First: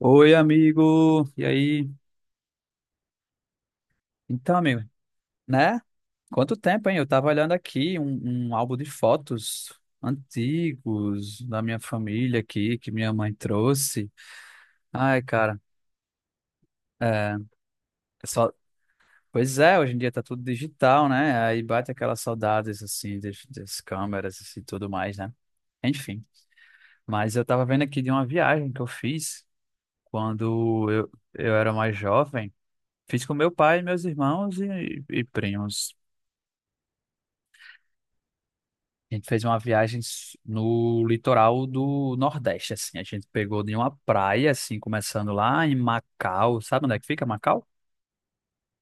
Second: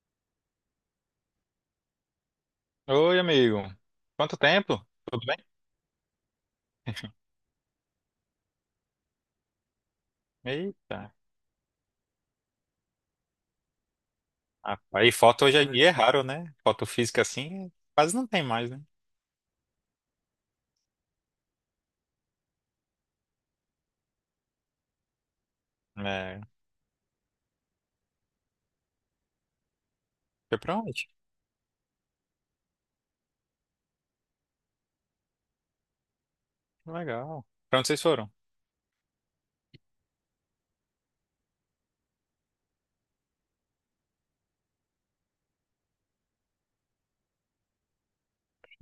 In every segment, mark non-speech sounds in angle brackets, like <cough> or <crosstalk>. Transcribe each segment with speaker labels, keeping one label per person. Speaker 1: Oi, amigo. E aí?
Speaker 2: Oi, amigo. Quanto
Speaker 1: Então, amigo,
Speaker 2: tempo? Tudo bem?
Speaker 1: né? Quanto tempo, hein? Eu tava olhando aqui um álbum de fotos
Speaker 2: Eita,
Speaker 1: antigos da minha família aqui, que minha mãe trouxe.
Speaker 2: rapaz, e
Speaker 1: Ai,
Speaker 2: foto hoje
Speaker 1: cara,
Speaker 2: em dia é raro, né? Foto física
Speaker 1: é,
Speaker 2: assim quase não
Speaker 1: é
Speaker 2: tem
Speaker 1: só...
Speaker 2: mais, né?
Speaker 1: Pois é, hoje em dia tá tudo digital, né? Aí bate aquelas saudades, assim, das câmeras e assim, tudo mais, né? Enfim.
Speaker 2: É.
Speaker 1: Mas eu tava vendo aqui de uma viagem que eu fiz
Speaker 2: Foi pra
Speaker 1: quando
Speaker 2: onde?
Speaker 1: eu, eu era mais jovem. Fiz com meu pai, meus irmãos e primos.
Speaker 2: Legal. Pra onde vocês foram?
Speaker 1: A gente fez uma no litoral do Nordeste, assim. A gente pegou de uma praia, assim, começando lá em Macau. Sabe onde é que fica Macau?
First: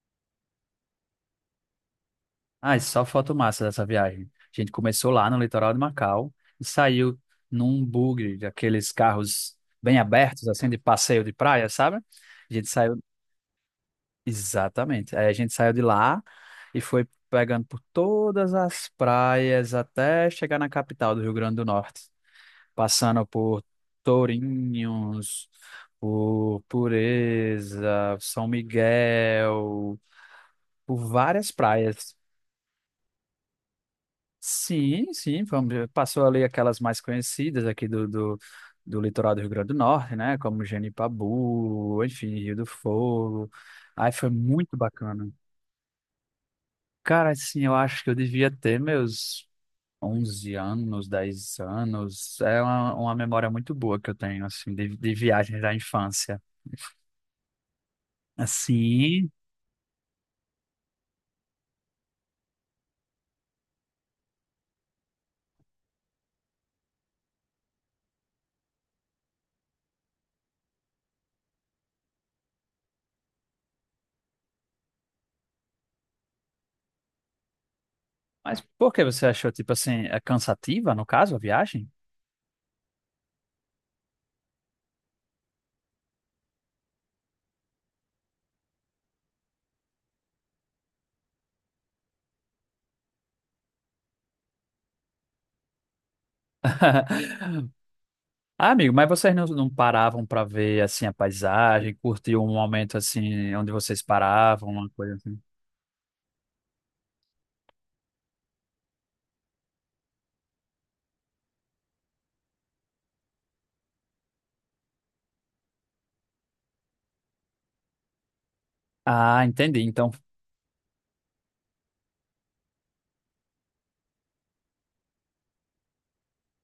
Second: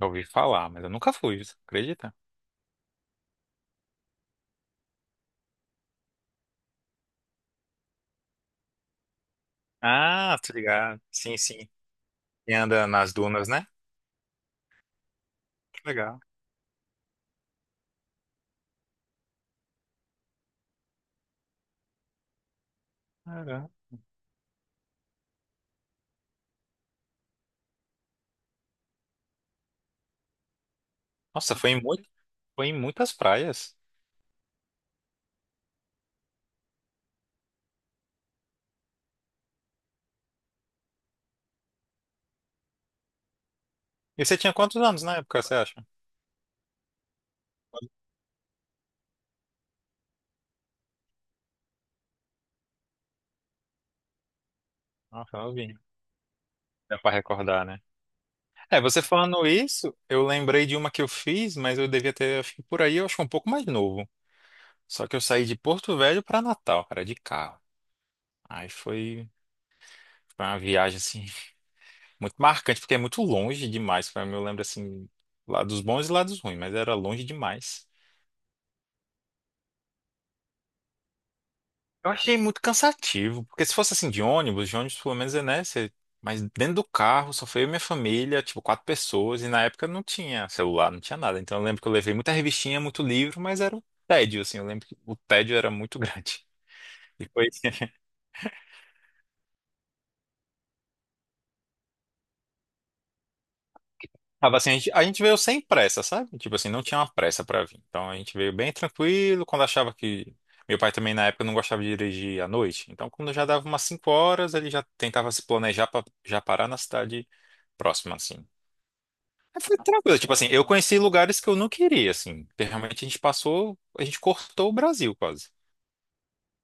Speaker 2: Já ouvi falar, mas eu nunca fui, você acredita?
Speaker 1: Ah, e só foto massa dessa viagem. A gente começou lá no litoral de Macau e saiu num bugre daqueles carros bem
Speaker 2: Ah,
Speaker 1: abertos,
Speaker 2: tô
Speaker 1: assim, de
Speaker 2: ligado.
Speaker 1: passeio de
Speaker 2: Sim,
Speaker 1: praia,
Speaker 2: sim.
Speaker 1: sabe? A
Speaker 2: E
Speaker 1: gente
Speaker 2: anda
Speaker 1: saiu,
Speaker 2: nas dunas, né?
Speaker 1: exatamente. Aí a gente saiu
Speaker 2: Que
Speaker 1: de
Speaker 2: legal.
Speaker 1: lá e foi pegando por todas as praias até chegar na capital do Rio Grande do Norte, passando por
Speaker 2: Caramba.
Speaker 1: Tourinhos, por Pureza, São Miguel, por várias
Speaker 2: Nossa,
Speaker 1: praias.
Speaker 2: foi em muitas praias.
Speaker 1: Sim, sim, vamos, passou ali aquelas mais conhecidas aqui do litoral do Rio Grande do Norte, né? Como Genipabu, enfim, Rio do Fogo. Aí
Speaker 2: E
Speaker 1: foi
Speaker 2: você tinha
Speaker 1: muito
Speaker 2: quantos anos na
Speaker 1: bacana.
Speaker 2: época, você acha?
Speaker 1: Cara, assim, eu acho que eu devia ter meus 11 anos, 10 anos. É uma memória muito boa que eu tenho, assim, de
Speaker 2: Nossa,
Speaker 1: viagens da
Speaker 2: novinho.
Speaker 1: infância.
Speaker 2: Dá pra recordar, né? É, você
Speaker 1: Assim.
Speaker 2: falando isso, eu lembrei de uma que eu fiz, mas eu devia ter, acho que por aí, eu acho que um pouco mais novo. Só que eu saí de Porto Velho pra Natal, cara, de carro. Aí foi uma viagem, assim, muito marcante, porque é muito longe demais. Pra mim, eu lembro, assim, lados bons e lados ruins, mas era longe demais.
Speaker 1: Mas por que você achou, tipo assim, é cansativa, no caso, a viagem?
Speaker 2: Eu achei muito cansativo, porque se fosse assim de ônibus pelo menos é, né? Você... Mas dentro do carro só foi eu e minha família, tipo quatro pessoas, e na época não tinha celular, não tinha nada. Então eu lembro que eu levei muita revistinha, muito livro, mas era um tédio, assim. Eu lembro que o tédio era muito <laughs> grande. E foi.
Speaker 1: <laughs>
Speaker 2: <laughs>
Speaker 1: Ah, amigo, mas vocês não paravam para ver, assim, a paisagem, curtir um momento, assim, onde vocês
Speaker 2: Tava
Speaker 1: paravam,
Speaker 2: assim, a
Speaker 1: uma
Speaker 2: gente, a
Speaker 1: coisa
Speaker 2: gente veio
Speaker 1: assim?
Speaker 2: sem pressa, sabe? Tipo assim, não tinha uma pressa pra vir. Então a gente veio bem tranquilo, quando achava que. Meu pai também na época não gostava de dirigir à noite. Então quando já dava umas 5 horas, ele já tentava se planejar pra já parar na cidade próxima, assim.
Speaker 1: Ah,
Speaker 2: Aí foi
Speaker 1: entendi. Então,
Speaker 2: tranquilo, tipo assim, eu conheci lugares que eu não queria, assim, porque realmente a gente cortou o Brasil quase.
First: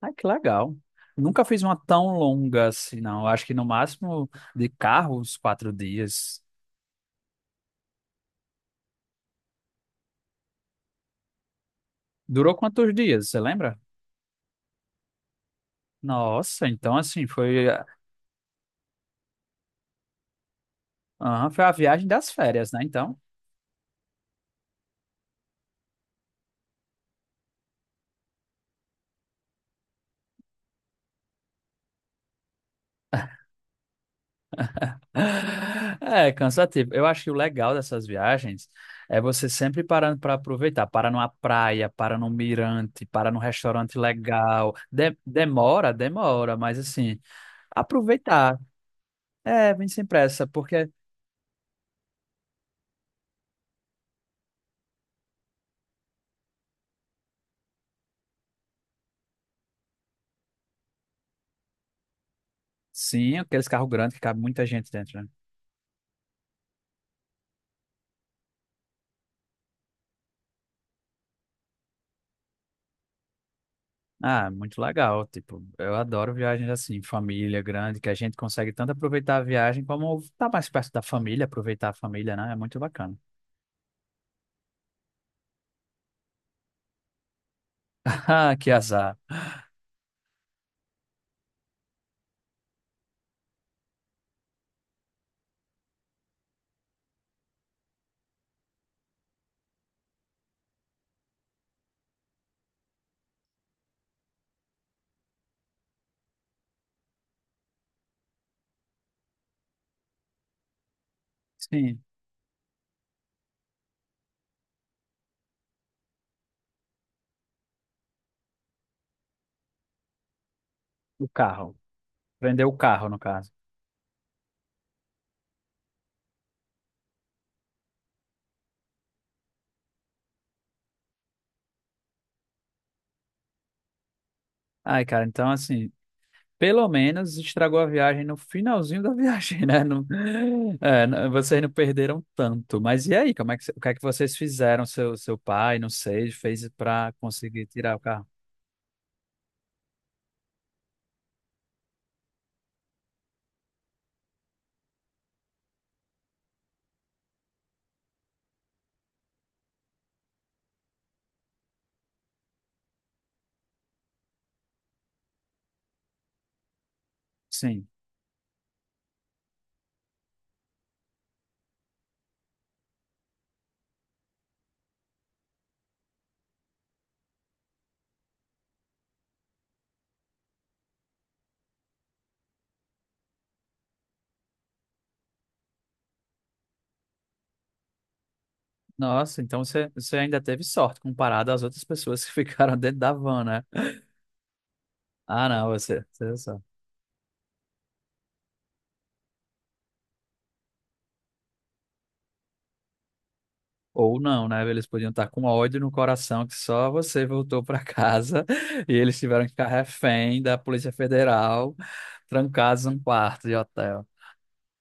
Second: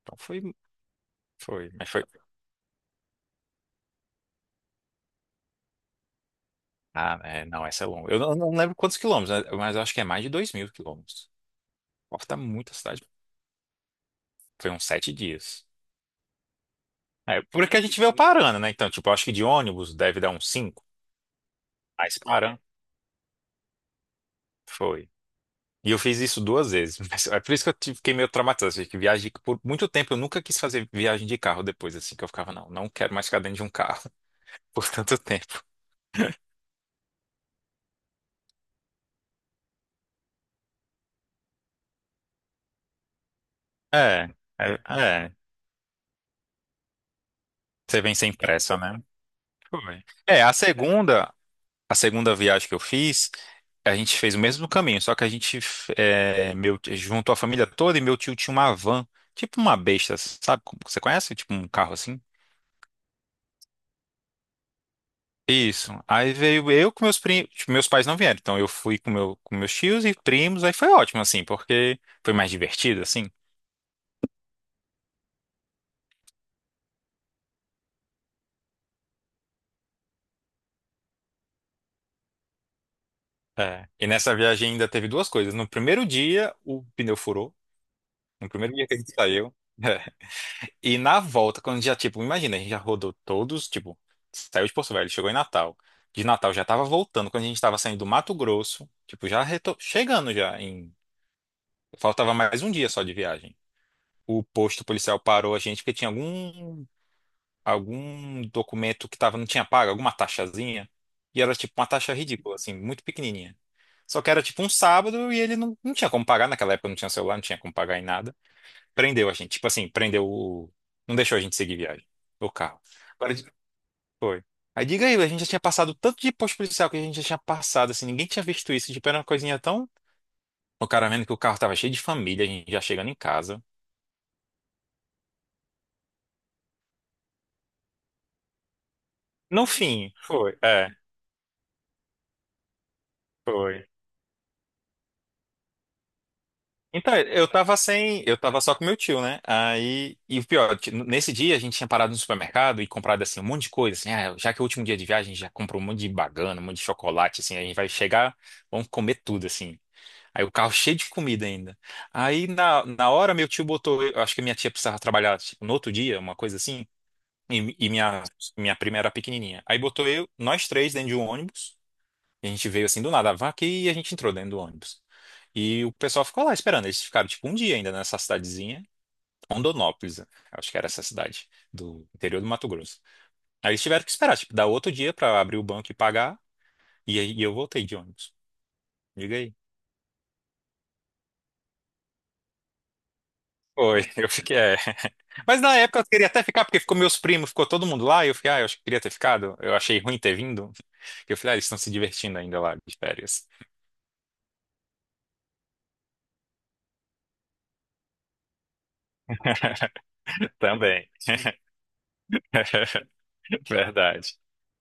Speaker 1: ah,
Speaker 2: Então
Speaker 1: que
Speaker 2: foi,
Speaker 1: legal. Nunca fiz
Speaker 2: foi,
Speaker 1: uma
Speaker 2: mas foi.
Speaker 1: tão longa assim, não. Eu acho que no máximo de carro, uns 4 dias.
Speaker 2: Ah, é, não, essa é longa. Eu não lembro quantos quilômetros, né, mas eu acho que é mais de 2.000 quilômetros. Corta
Speaker 1: Durou
Speaker 2: muita
Speaker 1: quantos
Speaker 2: cidade.
Speaker 1: dias, você lembra?
Speaker 2: Foi uns 7 dias.
Speaker 1: Nossa, então assim,
Speaker 2: É,
Speaker 1: foi,
Speaker 2: porque a
Speaker 1: ah,
Speaker 2: gente veio parando, né? Então, tipo, eu acho que de ônibus deve dar uns cinco.
Speaker 1: aham, foi a viagem
Speaker 2: Mas
Speaker 1: das
Speaker 2: parando,
Speaker 1: férias, né? Então.
Speaker 2: foi. E eu fiz isso duas vezes. <laughs> Mas é por isso que fiquei meio traumatizado, assim. Que viagem, por muito tempo eu nunca quis fazer viagem de carro depois, assim, que eu ficava, não quero mais ficar dentro de um carro <laughs> por tanto tempo.
Speaker 1: É cansativo. Eu acho que o legal dessas viagens é você sempre parando para aproveitar. Para numa praia, para num mirante, para num restaurante
Speaker 2: É,
Speaker 1: legal.
Speaker 2: é, é.
Speaker 1: Demora, demora, mas assim,
Speaker 2: Você vem sem
Speaker 1: aproveitar.
Speaker 2: pressa, né?
Speaker 1: É, vem sem
Speaker 2: Foi. É,
Speaker 1: pressa,
Speaker 2: a
Speaker 1: porque
Speaker 2: segunda, a segunda viagem que eu fiz, a gente fez o mesmo caminho, só que a gente é, meu, juntou a família toda e meu tio tinha uma van, tipo uma besta, sabe? Você conhece? Tipo um carro assim?
Speaker 1: sim, aqueles carros grandes que cabe muita gente dentro, né?
Speaker 2: Isso. Aí veio eu com meus primos, meus pais não vieram, então eu fui com meus tios e primos, aí foi ótimo, assim, porque foi mais divertido, assim.
Speaker 1: Ah, muito legal. Tipo, eu adoro viagens assim, família grande, que a gente consegue tanto aproveitar a viagem como estar mais perto da família, aproveitar a família, né? É muito bacana.
Speaker 2: É. E nessa viagem ainda teve duas coisas. No primeiro dia, o pneu furou.
Speaker 1: <laughs>
Speaker 2: No
Speaker 1: Ah, que
Speaker 2: primeiro dia que a gente
Speaker 1: azar.
Speaker 2: saiu. <laughs> E na volta, quando já, tipo, imagina, a gente já rodou todos, tipo, saiu de Porto Velho, chegou em Natal. De Natal já tava voltando, quando a gente tava saindo do Mato Grosso, tipo, chegando já em... Faltava mais um dia só de viagem. O posto policial parou a gente porque tinha algum documento que tava, não tinha pago, alguma taxazinha. E era, tipo, uma
Speaker 1: Sim,
Speaker 2: taxa ridícula, assim, muito pequenininha. Só que era, tipo, um sábado e ele não tinha como pagar naquela época, não tinha celular, não tinha como pagar em nada. Prendeu a gente. Tipo assim, prendeu o. Não
Speaker 1: o
Speaker 2: deixou a gente seguir
Speaker 1: carro.
Speaker 2: viagem. O
Speaker 1: Prendeu o
Speaker 2: carro.
Speaker 1: carro, no
Speaker 2: Agora,
Speaker 1: caso.
Speaker 2: foi. Aí diga aí, a gente já tinha passado tanto de posto policial que a gente já tinha passado, assim, ninguém tinha visto isso. Tipo, era uma coisinha tão. O cara vendo que o carro tava cheio de família, a gente já chegando em casa.
Speaker 1: Ai, cara, então assim, pelo menos estragou a viagem no finalzinho <laughs> da viagem,
Speaker 2: No
Speaker 1: né? Não,
Speaker 2: fim, foi. É,
Speaker 1: é, vocês não perderam tanto. Mas e aí, como é que, o
Speaker 2: foi.
Speaker 1: que é que vocês fizeram? Seu pai, não sei, fez para
Speaker 2: Então, eu
Speaker 1: conseguir
Speaker 2: tava
Speaker 1: tirar o
Speaker 2: sem.
Speaker 1: carro?
Speaker 2: Eu tava só com meu tio, né? Aí. E o pior, nesse dia a gente tinha parado no supermercado e comprado, assim, um monte de coisa, assim. Ah, já que é o último dia de viagem, a gente já comprou um monte de bagana, um monte de chocolate, assim. A gente vai chegar, vamos comer tudo, assim. Aí o carro cheio de comida ainda. Aí na hora meu tio botou, eu acho que minha tia precisava trabalhar tipo, no outro dia, uma coisa assim, e,
Speaker 1: Sim.
Speaker 2: e minha prima era pequenininha. Aí botou eu, nós três dentro de um ônibus, e a gente veio assim do nada, a vaca, e a gente entrou dentro do ônibus. E o pessoal ficou lá esperando, eles ficaram tipo um dia ainda nessa cidadezinha, Rondonópolis, acho que era essa cidade do interior do Mato Grosso. Aí eles tiveram que esperar, tipo, dar outro dia pra abrir o banco e pagar, e aí e eu voltei de ônibus. Diga
Speaker 1: Nossa,
Speaker 2: aí.
Speaker 1: então você, você ainda teve sorte comparado às outras pessoas que <laughs> ficaram dentro da van, né?
Speaker 2: Foi, <laughs> eu fiquei, é.
Speaker 1: Ah,
Speaker 2: Mas
Speaker 1: não,
Speaker 2: na época eu
Speaker 1: você,
Speaker 2: queria
Speaker 1: você é
Speaker 2: até
Speaker 1: só.
Speaker 2: ficar, porque ficou meus primos, ficou todo mundo lá, e eu fiquei, ah, eu acho que queria ter ficado. Eu achei ruim ter vindo. Eu falei, ah, eles estão se divertindo ainda lá de férias.
Speaker 1: Ou não, né? Eles podiam estar com ódio no coração que só você voltou para casa <laughs> e eles tiveram que ficar refém da
Speaker 2: <laughs>
Speaker 1: Polícia
Speaker 2: Também.
Speaker 1: Federal,
Speaker 2: <laughs>
Speaker 1: trancados num quarto de hotel.
Speaker 2: Verdade.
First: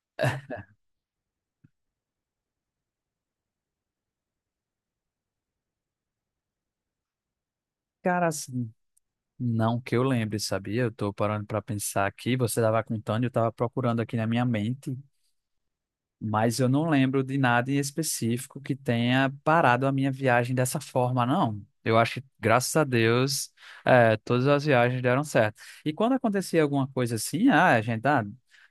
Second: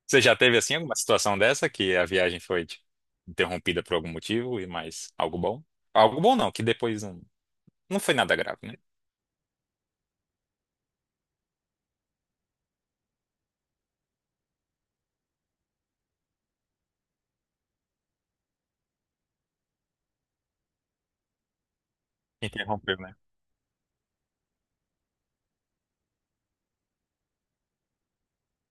Speaker 2: Você já teve assim alguma situação dessa que a viagem foi tipo, interrompida por algum motivo e mais algo bom? Algo bom não, que depois não foi
Speaker 1: Cara,
Speaker 2: nada grave,
Speaker 1: assim,
Speaker 2: né?
Speaker 1: não que eu lembre, sabia? Eu tô parando para pensar aqui, você estava contando e eu estava procurando aqui na minha mente. Mas eu não lembro de nada em específico que tenha parado a minha viagem dessa forma, não. Eu acho que, graças a
Speaker 2: Interrompeu, né?
Speaker 1: Deus, todas as viagens deram certo. E quando acontecia alguma coisa assim, ah, a gente, ah,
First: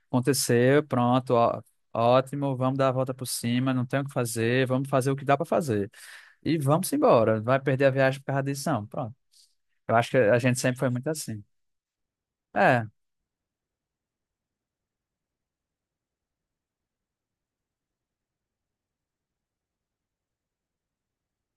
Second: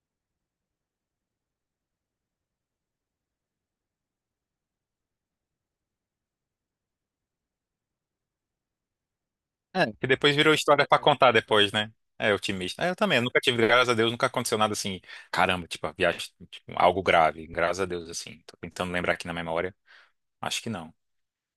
Speaker 1: aconteceu, pronto, ó, ótimo, vamos dar a volta por cima, não tem o que fazer, vamos fazer o que dá para fazer. E vamos embora, vai perder a viagem por causa disso, não. Pronto.
Speaker 2: É,
Speaker 1: Eu
Speaker 2: que
Speaker 1: acho que
Speaker 2: depois
Speaker 1: a
Speaker 2: virou
Speaker 1: gente sempre
Speaker 2: história
Speaker 1: foi
Speaker 2: pra
Speaker 1: muito
Speaker 2: contar
Speaker 1: assim.
Speaker 2: depois, né? É, otimista.
Speaker 1: É,
Speaker 2: É, eu também, eu nunca tive, graças a Deus, nunca aconteceu nada assim, caramba, tipo, a viagem, tipo, algo grave, graças a Deus, assim. Tô tentando lembrar aqui na memória, acho que não.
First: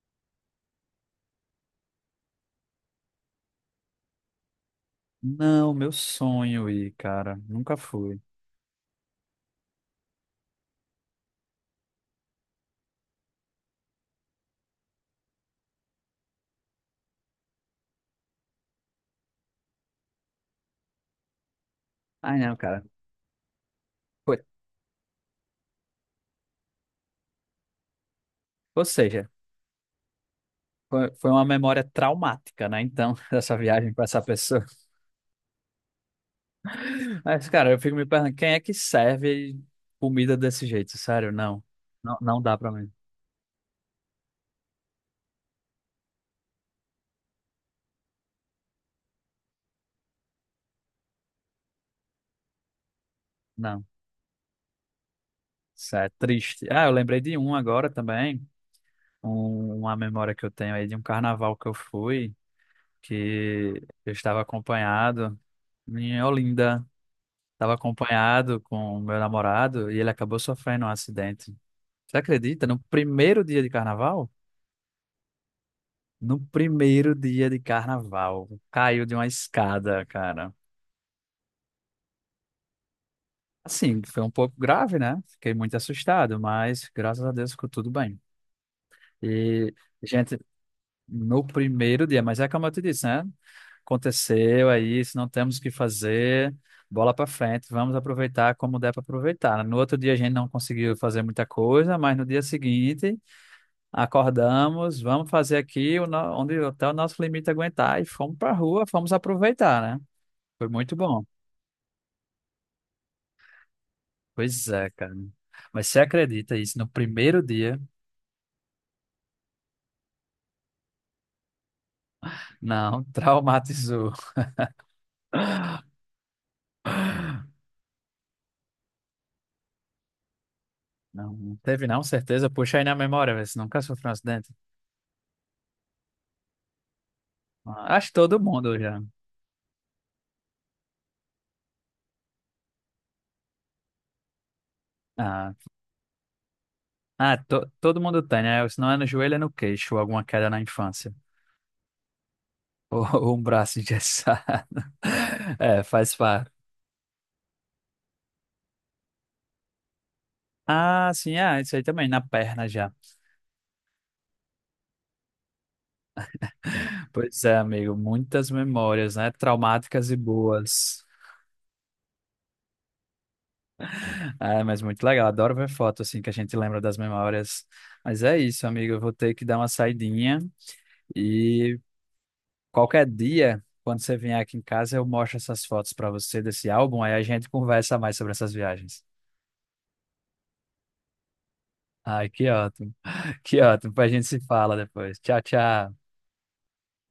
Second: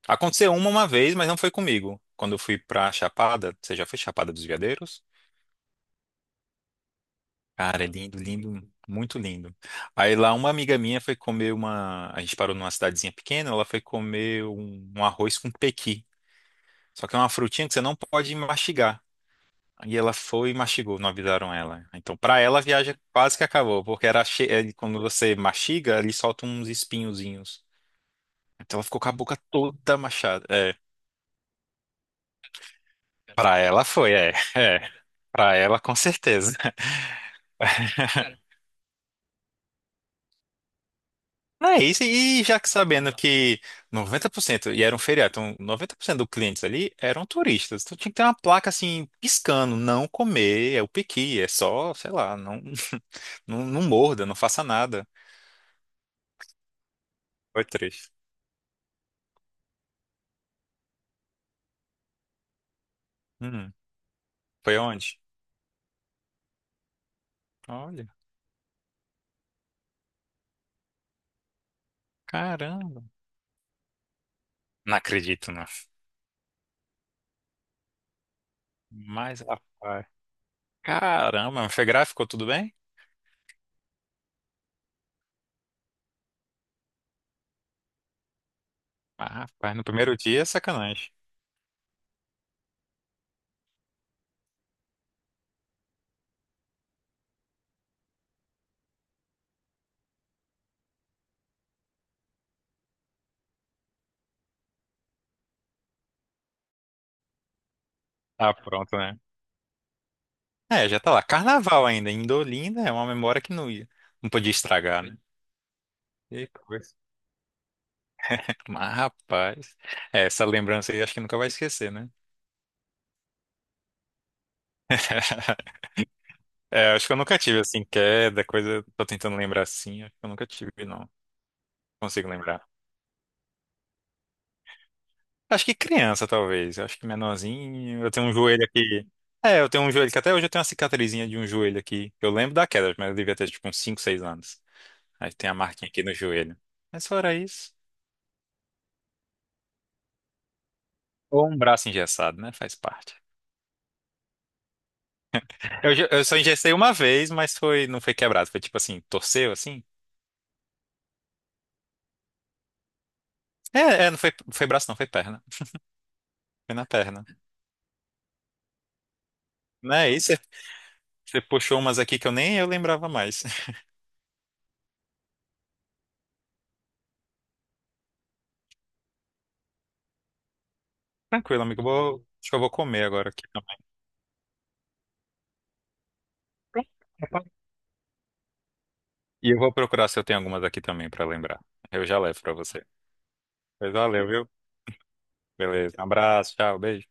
Speaker 2: Aconteceu uma vez, mas não foi comigo. Quando eu fui pra Chapada, você já foi Chapada dos Veadeiros?
Speaker 1: não, meu sonho ir, cara, nunca
Speaker 2: Cara, é lindo,
Speaker 1: fui.
Speaker 2: lindo, muito lindo. Aí lá uma amiga minha a gente parou numa cidadezinha pequena, ela foi comer um arroz com pequi. Só que é uma frutinha que você não pode mastigar. E ela foi e mastigou, não avisaram ela. Então,
Speaker 1: Ai,
Speaker 2: pra
Speaker 1: não,
Speaker 2: ela, a
Speaker 1: cara.
Speaker 2: viagem quase que acabou, porque era
Speaker 1: Foi-
Speaker 2: é, quando você mastiga, ele solta uns espinhozinhos. Então, ela
Speaker 1: Ou
Speaker 2: ficou com a
Speaker 1: seja,
Speaker 2: boca toda machada. É,
Speaker 1: foi foi uma memória traumática, né? Então, <laughs> dessa
Speaker 2: para ela
Speaker 1: viagem com
Speaker 2: foi,
Speaker 1: essa
Speaker 2: é, <laughs>
Speaker 1: pessoa.
Speaker 2: é. Para ela, com certeza.
Speaker 1: Mas, cara, eu fico
Speaker 2: <laughs>
Speaker 1: me perguntando, quem é que serve comida desse jeito? Sério, não.
Speaker 2: Não é isso,
Speaker 1: Não, não
Speaker 2: e
Speaker 1: dá
Speaker 2: já que
Speaker 1: pra mim.
Speaker 2: sabendo que 90%, e era um feriado, então 90% dos clientes ali eram turistas. Então tinha que ter uma placa assim, piscando, não comer, é o piqui, é só, sei lá, não, <laughs> não, não
Speaker 1: Não.
Speaker 2: morda, não faça nada.
Speaker 1: Isso é triste. Ah, eu lembrei de um
Speaker 2: Foi
Speaker 1: agora
Speaker 2: triste.
Speaker 1: também. Uma memória que eu tenho aí de um carnaval que eu fui,
Speaker 2: Hum,
Speaker 1: que eu estava
Speaker 2: foi onde?
Speaker 1: acompanhado em Olinda. Estava
Speaker 2: Olha,
Speaker 1: acompanhado com o meu namorado e ele acabou sofrendo um acidente. Você acredita? No
Speaker 2: caramba.
Speaker 1: primeiro dia de carnaval?
Speaker 2: Não acredito, não.
Speaker 1: No primeiro dia de carnaval, caiu de uma
Speaker 2: Mas,
Speaker 1: escada,
Speaker 2: rapaz.
Speaker 1: cara.
Speaker 2: Caramba, mas foi gráfico, tudo bem?
Speaker 1: Assim, foi um pouco grave, né? Fiquei muito assustado, mas graças a Deus ficou tudo bem.
Speaker 2: Ah,
Speaker 1: E,
Speaker 2: rapaz, no primeiro
Speaker 1: gente,
Speaker 2: dia é sacanagem.
Speaker 1: no primeiro dia, mas é como eu te disse, né? Aconteceu, é isso, não temos o que fazer, bola pra frente, vamos aproveitar como der pra aproveitar, né? No outro dia a gente não conseguiu fazer muita coisa, mas no dia seguinte acordamos, vamos fazer aqui o onde até o nosso limite aguentar e fomos pra
Speaker 2: Ah,
Speaker 1: rua,
Speaker 2: pronto,
Speaker 1: fomos
Speaker 2: né?
Speaker 1: aproveitar, né? Foi
Speaker 2: É,
Speaker 1: muito
Speaker 2: já tá lá.
Speaker 1: bom.
Speaker 2: Carnaval ainda, em Indolinda é uma memória que não ia. Não podia
Speaker 1: Pois é,
Speaker 2: estragar,
Speaker 1: cara.
Speaker 2: né?
Speaker 1: Mas você
Speaker 2: Que
Speaker 1: acredita isso? No
Speaker 2: coisa.
Speaker 1: primeiro dia,
Speaker 2: Mas, rapaz, é, essa lembrança aí acho que nunca vai esquecer, né?
Speaker 1: não, <laughs> traumatizou.
Speaker 2: <laughs> É, acho que eu nunca tive, assim, queda, coisa. Tô tentando lembrar assim, acho que eu nunca tive, não.
Speaker 1: Não, não teve não,
Speaker 2: Consigo
Speaker 1: certeza.
Speaker 2: lembrar.
Speaker 1: Puxa aí na memória, vê se nunca sofreu um acidente.
Speaker 2: Acho que criança, talvez. Acho que
Speaker 1: Ah,
Speaker 2: menorzinho.
Speaker 1: acho
Speaker 2: Eu
Speaker 1: que
Speaker 2: tenho um
Speaker 1: todo
Speaker 2: joelho
Speaker 1: mundo já.
Speaker 2: aqui. É, eu tenho um joelho que até hoje eu tenho uma cicatrizinha de um joelho aqui. Eu lembro da queda, mas eu devia ter tipo uns 5, 6 anos. Aí tem
Speaker 1: Ah,
Speaker 2: a marquinha aqui no joelho. Mas fora isso.
Speaker 1: todo mundo tem, né? Se não é no joelho, é no queixo, ou alguma queda na infância. <laughs>
Speaker 2: Ou um braço engessado, né? Faz
Speaker 1: Ou,
Speaker 2: parte.
Speaker 1: ou um braço engessado. <laughs> É,
Speaker 2: Eu, já-
Speaker 1: faz
Speaker 2: eu só
Speaker 1: parte.
Speaker 2: engessei uma vez, mas não foi quebrado. Foi tipo assim, torceu assim.
Speaker 1: Ah, sim, ah, isso aí também, na perna já.
Speaker 2: É, é, não foi, foi braço, não, foi perna. Foi na perna.
Speaker 1: Pois é, amigo, muitas memórias, né? Traumáticas
Speaker 2: Né?
Speaker 1: e
Speaker 2: E você
Speaker 1: boas.
Speaker 2: você puxou umas aqui que eu nem eu lembrava mais. <laughs>
Speaker 1: É, mas muito legal. Adoro ver foto, assim, que a gente lembra das memórias. Mas é isso, amigo. Eu vou ter que dar uma saidinha
Speaker 2: Tranquilo,
Speaker 1: e
Speaker 2: amigo. Acho que eu vou comer
Speaker 1: qualquer
Speaker 2: agora aqui
Speaker 1: dia,
Speaker 2: também.
Speaker 1: quando você vier aqui em casa, eu mostro essas fotos pra você desse álbum, aí a gente conversa mais sobre essas viagens.
Speaker 2: E eu vou procurar se eu tenho algumas aqui também pra lembrar. Eu já
Speaker 1: Ai,
Speaker 2: levo
Speaker 1: que
Speaker 2: pra você.
Speaker 1: ótimo. <laughs> Que ótimo.
Speaker 2: Pois
Speaker 1: Depois a gente
Speaker 2: valeu,
Speaker 1: se
Speaker 2: viu?
Speaker 1: fala depois. Tchau,
Speaker 2: Beleza. Um
Speaker 1: tchau.
Speaker 2: abraço, tchau, beijo.